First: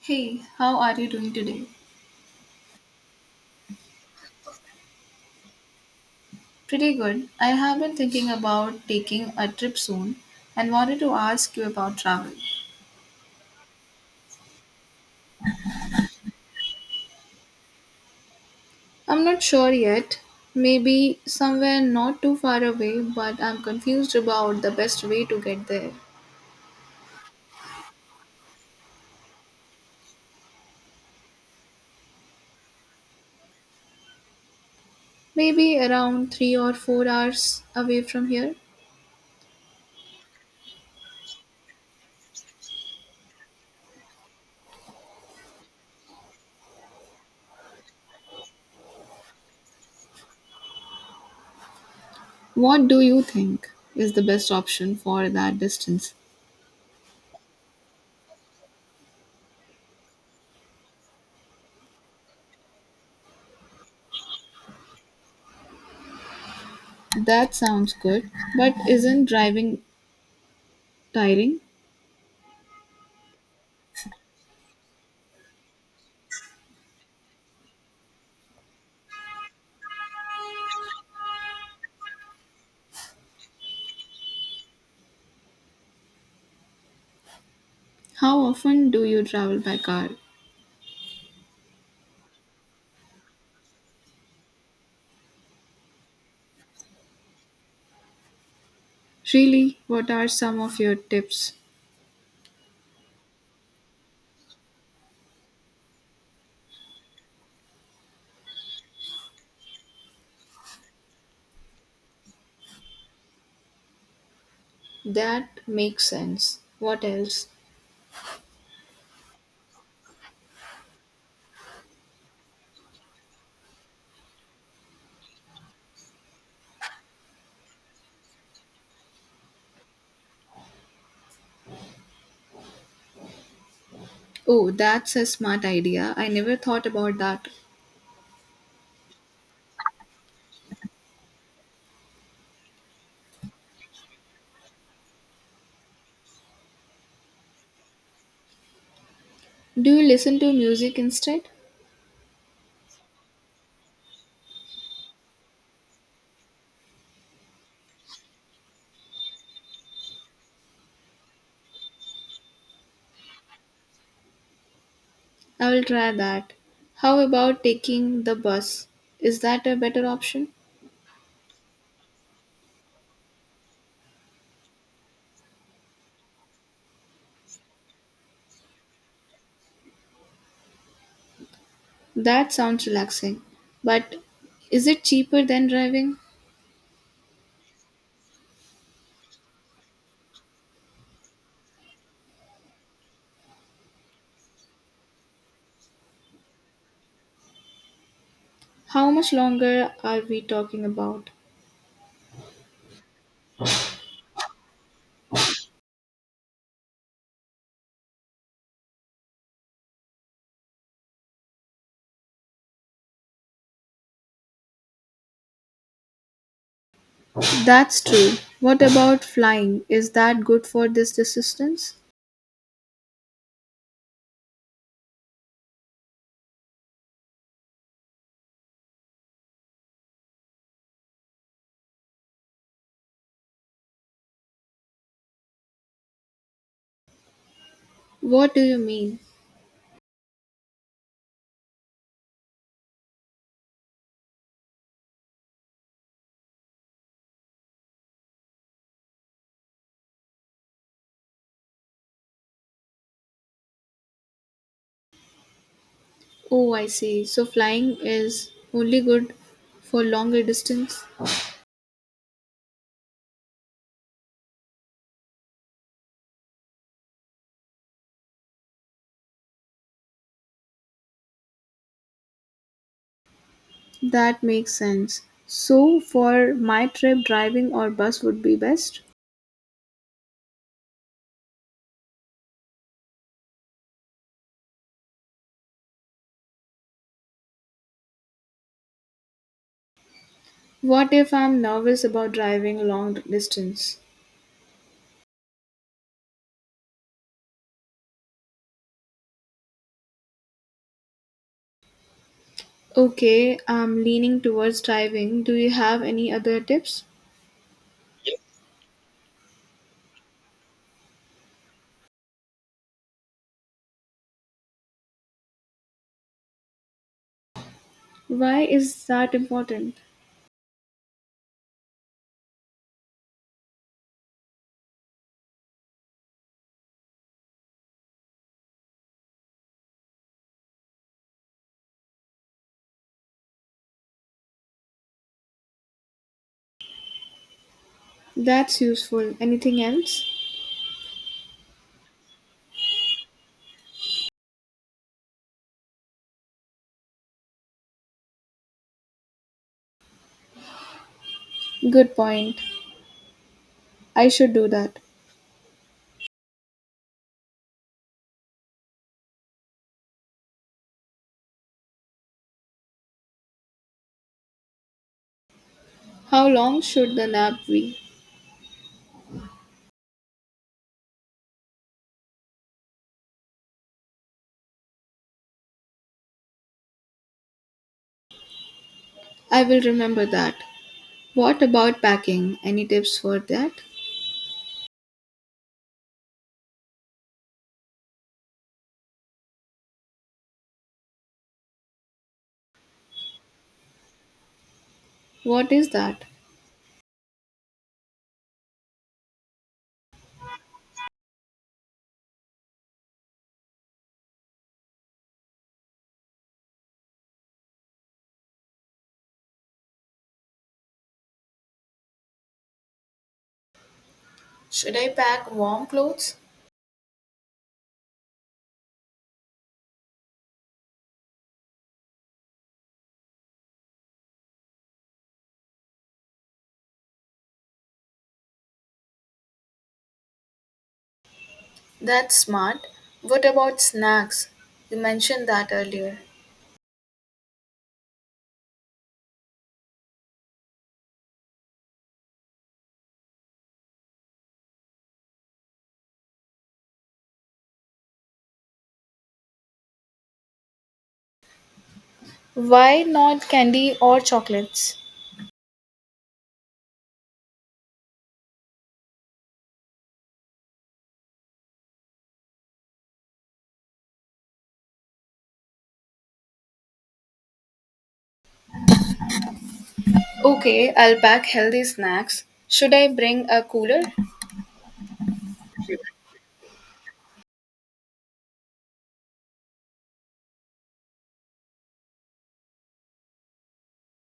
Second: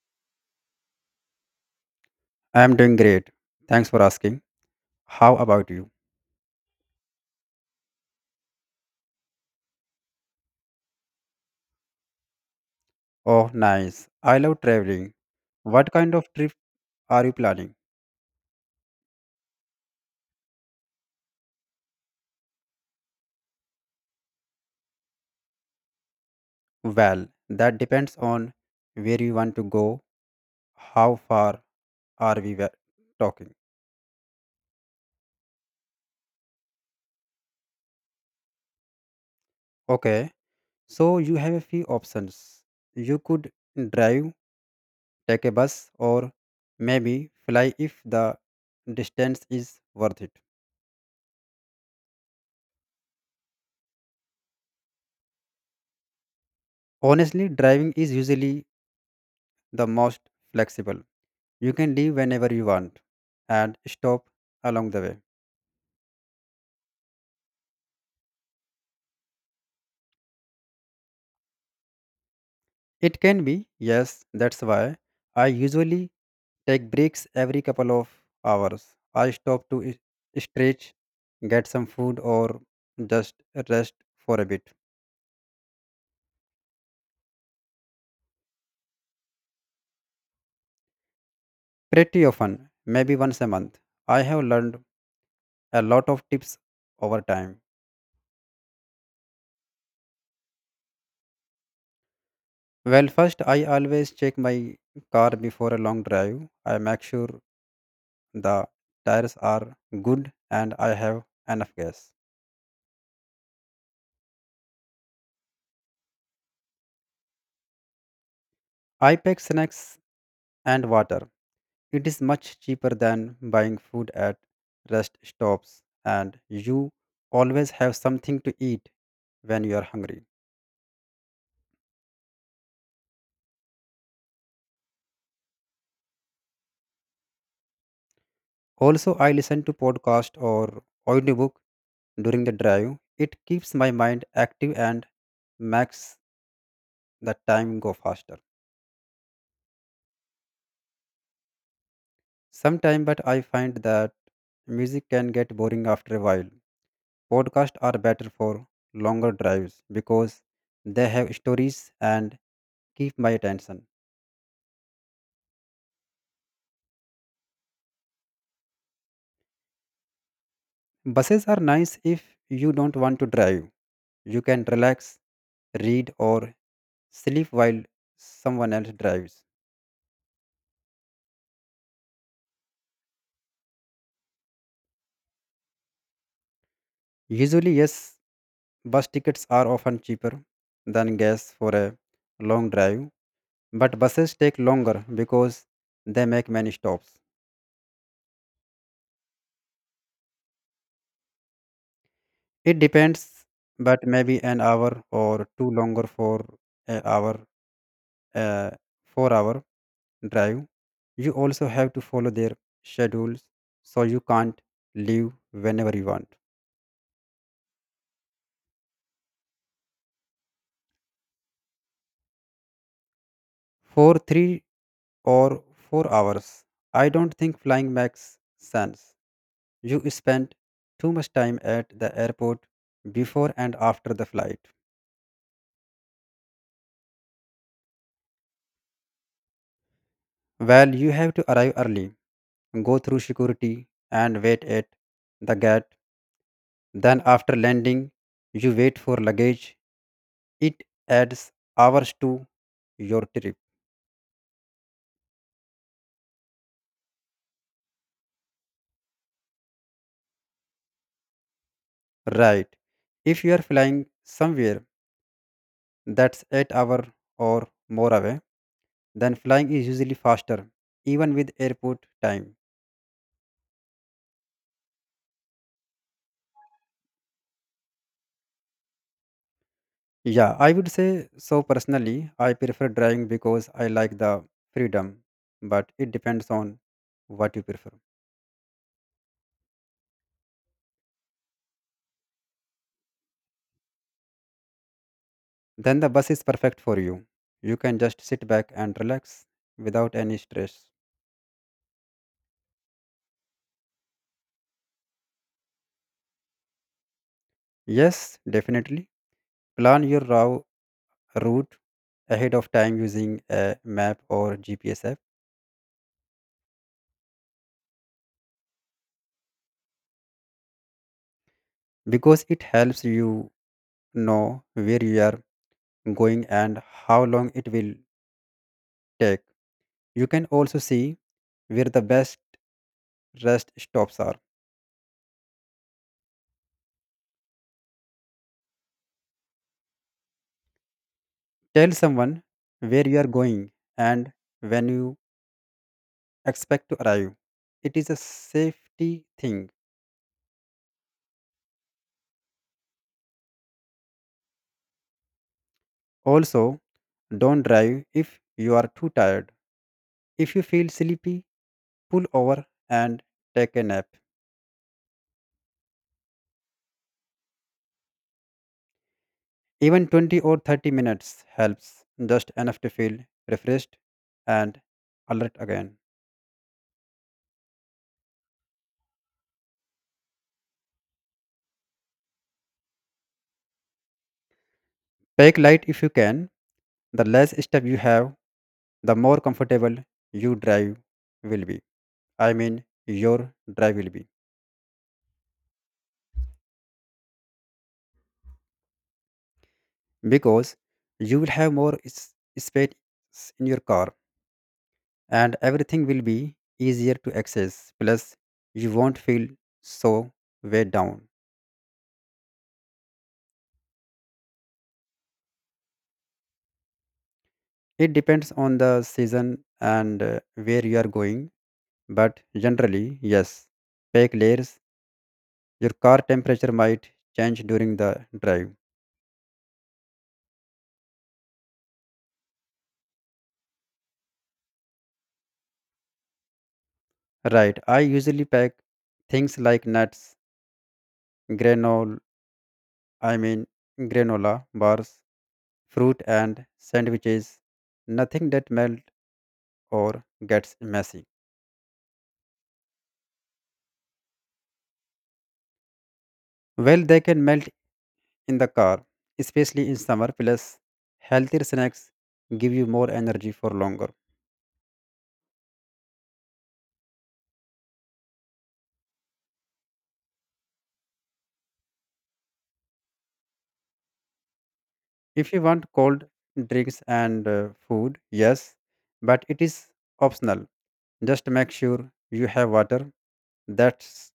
Hey, how are you doing today? I am doing great. Thanks for asking. How about you? Pretty good. I have been thinking about taking a trip soon and wanted to ask you about travel. Oh, nice. I love traveling. What kind of trip are you planning? I'm not sure yet. Maybe somewhere not too far away, but I'm confused about the best way to get there. Well, that depends on where you want to go. How far are we talking? Maybe around 3 or 4 hours away from here. Okay, so you have a few options. You could drive, take a bus, or maybe fly if the distance is worth it. What do you think is the best option for that distance? Honestly, driving is usually the most flexible. You can leave whenever you want and stop along the way. That sounds good, but isn't driving tiring? It can be, yes, that's why I usually take breaks every couple of hours. I stop to stretch, get some food, or just rest for a bit. How often do you travel by car? Pretty often, maybe once a month. I have learned a lot of tips over time. Really, what are some of your tips? Well, first, I always check my car before a long drive. I make sure the tires are good and I have enough gas. That makes sense. What else? I pack snacks and water. It is much cheaper than buying food at rest stops, and you always have something to eat when you are hungry. Oh, that's a smart idea. I never thought about that. Also, I listen to podcast or audiobook during the drive. It keeps my mind active and makes the time go faster. Do you listen to music instead? Sometime, but I find that music can get boring after a while. Podcasts are better for longer drives because they have stories and keep my attention. I will try that. How about taking the bus? Is that a better option? Buses are nice if you don't want to drive. You can relax, read, or sleep while someone else drives. That sounds relaxing. But is it cheaper than driving? Usually, yes, bus tickets are often cheaper than gas for a long drive, but buses take longer because they make many stops. How much longer are we talking about? It depends, but maybe an hour or two longer for an hour uh, 4-hour drive. You also have to follow their schedules so you can't leave whenever you want. That's true. What about flying? Is that good for this distance? For 3 or 4 hours, I don't think flying makes sense. You spend too much time at the airport before and after the flight. What do you mean? Well, you have to arrive early, go through security, and wait at the gate. Then, after landing, you wait for luggage. It adds hours to your trip. Oh, I see. So flying is only good for longer distance? Right. If you are flying somewhere that's 8 hour or more away, then flying is usually faster, even with airport time. That makes sense. So for my trip, driving or bus would be best? Yeah, I would say so personally. I prefer driving because I like the freedom, but it depends on what you prefer. What if I'm nervous about driving long distance? Then the bus is perfect for you. You can just sit back and relax without any stress. Okay, I'm leaning towards driving. Do you have any other tips? Yes, definitely. Plan your route ahead of time using a map or GPS app Why is that important? because it helps you know where you are going and how long it will take. You can also see where the best rest stops are. That's useful. Anything else? Tell someone where you are going and when you expect to arrive. It is a safety thing. Good point. I should do that. Also, don't drive if you are too tired. If you feel sleepy, pull over and take a nap. How long should the nap be? Even 20 or 30 minutes helps, just enough to feel refreshed and alert again. I will remember that. What about packing? Any tips for that? Pack light if you can. The less step you have, the more comfortable you drive will be. Your drive will be. What is that? Because you will have more space in your car and everything will be easier to access. Plus, you won't feel so weighed down. Should I pack warm clothes? It depends on the season and where you are going. But generally, yes, fake layers. Your car temperature might change during the drive. That's smart. What about snacks? You mentioned that earlier. Right. I usually pack things like nuts, granola, I mean granola bars, fruit and sandwiches. Nothing that melt or gets messy. Why not candy or chocolates? Well, they can melt in the car, especially in summer. Plus, healthier snacks give you more energy for longer. Okay, I'll pack healthy snacks. Should I bring a cooler? If you want cold drinks and food, yes, but it is optional. Just make sure you have water. That's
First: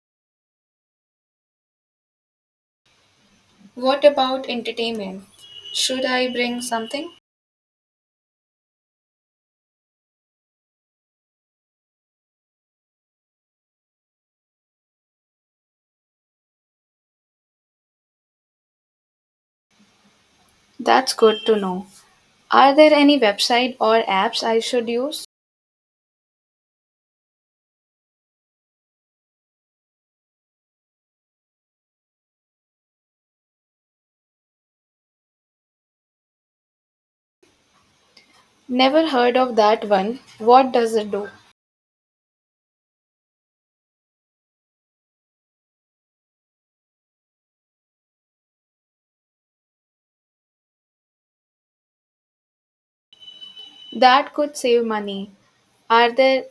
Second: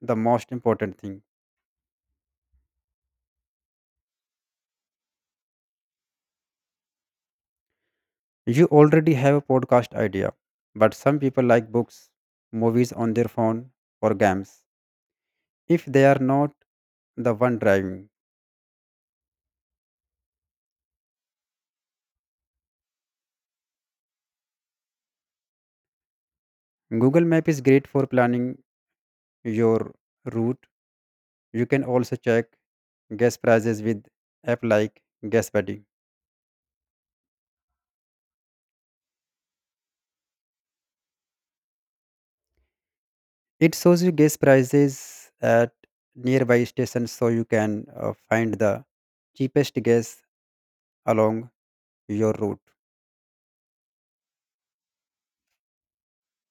the most important thing. What about entertainment? Should I bring something? You already have a podcast idea, but some people like books, movies on their phone, or games. If they are not the one driving, That's good to know. Are there any website or apps I should use? Google Map is great for planning your route. You can also check gas prices with app like GasBuddy. Never heard of that one. What does it do? It shows you gas prices at nearby stations so you can find the cheapest gas along your route. That could save money. Are there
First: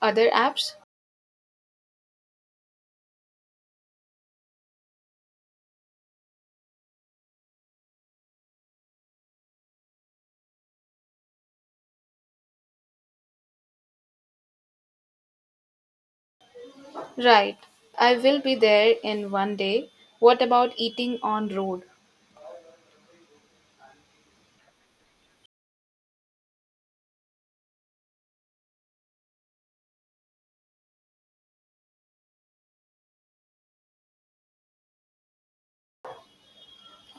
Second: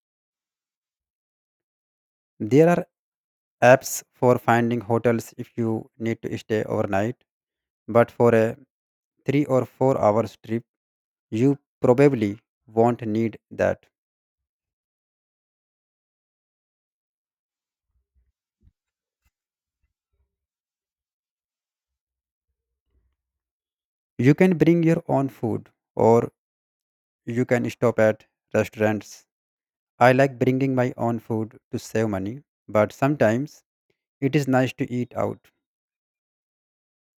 other apps? There are apps for finding hotels if you need to stay overnight, but for a 3 or 4 hours trip, you probably won't need that. Right. I will be there in one day. What about eating on road? You can bring your own food or you can stop at restaurants. I like bringing my own food to save money, but sometimes it is nice to eat out.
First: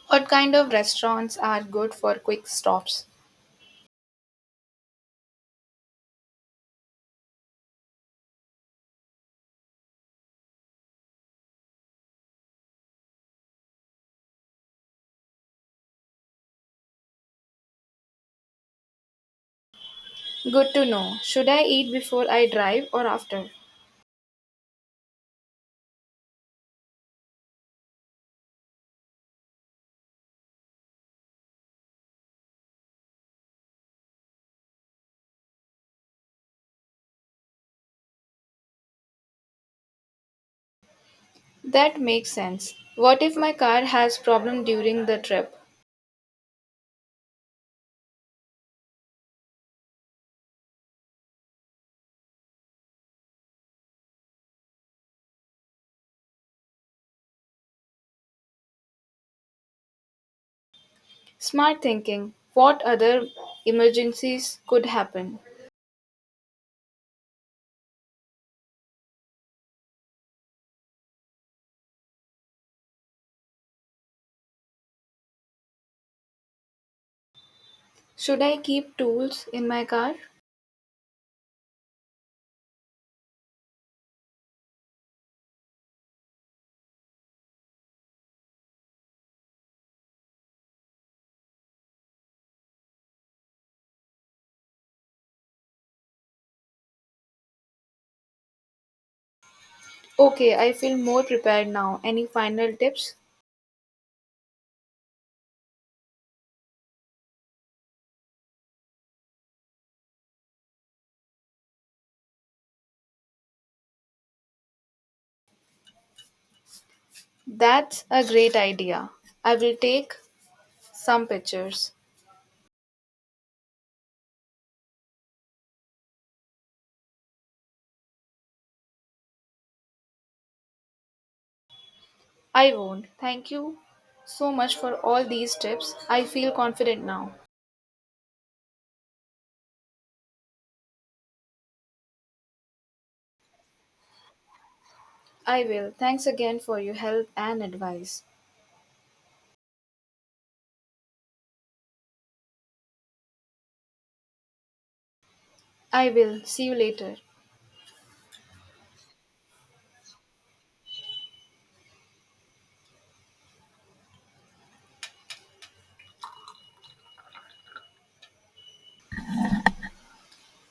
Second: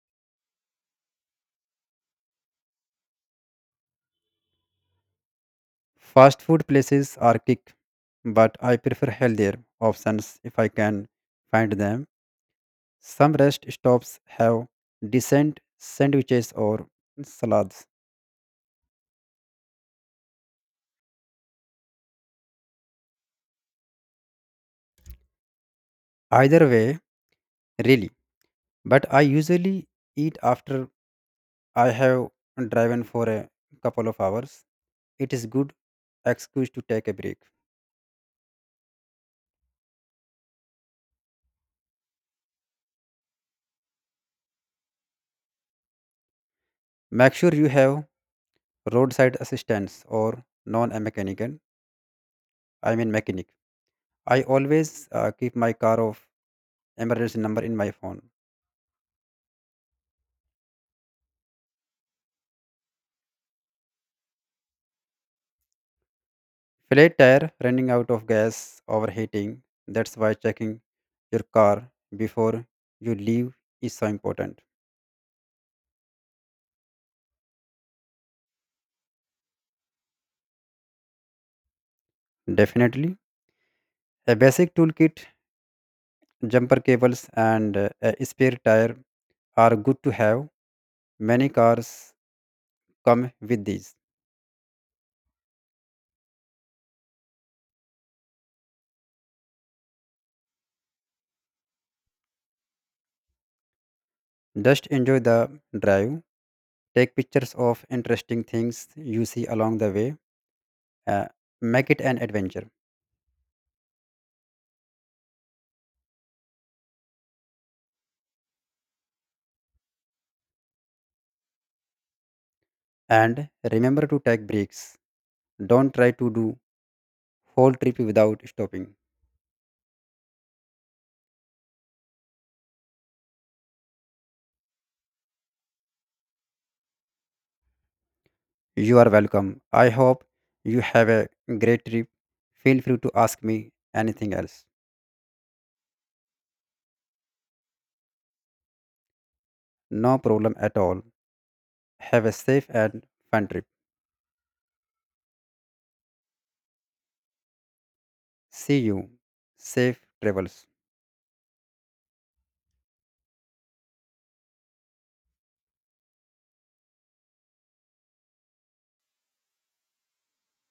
What kind of restaurants are good for quick stops? Fast food places are kick, but I prefer healthier options if I can find them. Some rest stops have decent sandwiches or salads. Good to know. Should I eat before I drive or after? Either way, really. But I usually eat after I have driven for a couple of hours. It is good excuse to take a break. That makes sense. What if my car has problem during the trip? Make sure you have roadside assistance or non-mechanical. I mean mechanic. I always keep my car of emergency number in my phone. Smart thinking. What other emergencies could happen? Flat tire, running out of gas, overheating. That's why checking your car before you leave is so important. Should I keep tools in my car? Definitely. A basic toolkit, jumper cables, and a spare tire are good to have. Many cars come with these. Okay, I feel more prepared now. Any final tips? Just enjoy the drive. Take pictures of interesting things you see along the way. Uh, make it an adventure. That's a great idea. I will take some pictures. And remember to take breaks. Don't try to do whole trip without stopping. I won't. Thank you so much for all these tips. I feel confident now. You are welcome. I hope you have a great trip. Feel free to ask me anything else. I will. Thanks again for your help and advice. No problem at all. Have a safe and fun trip. I will. See you later. See you. Safe travels.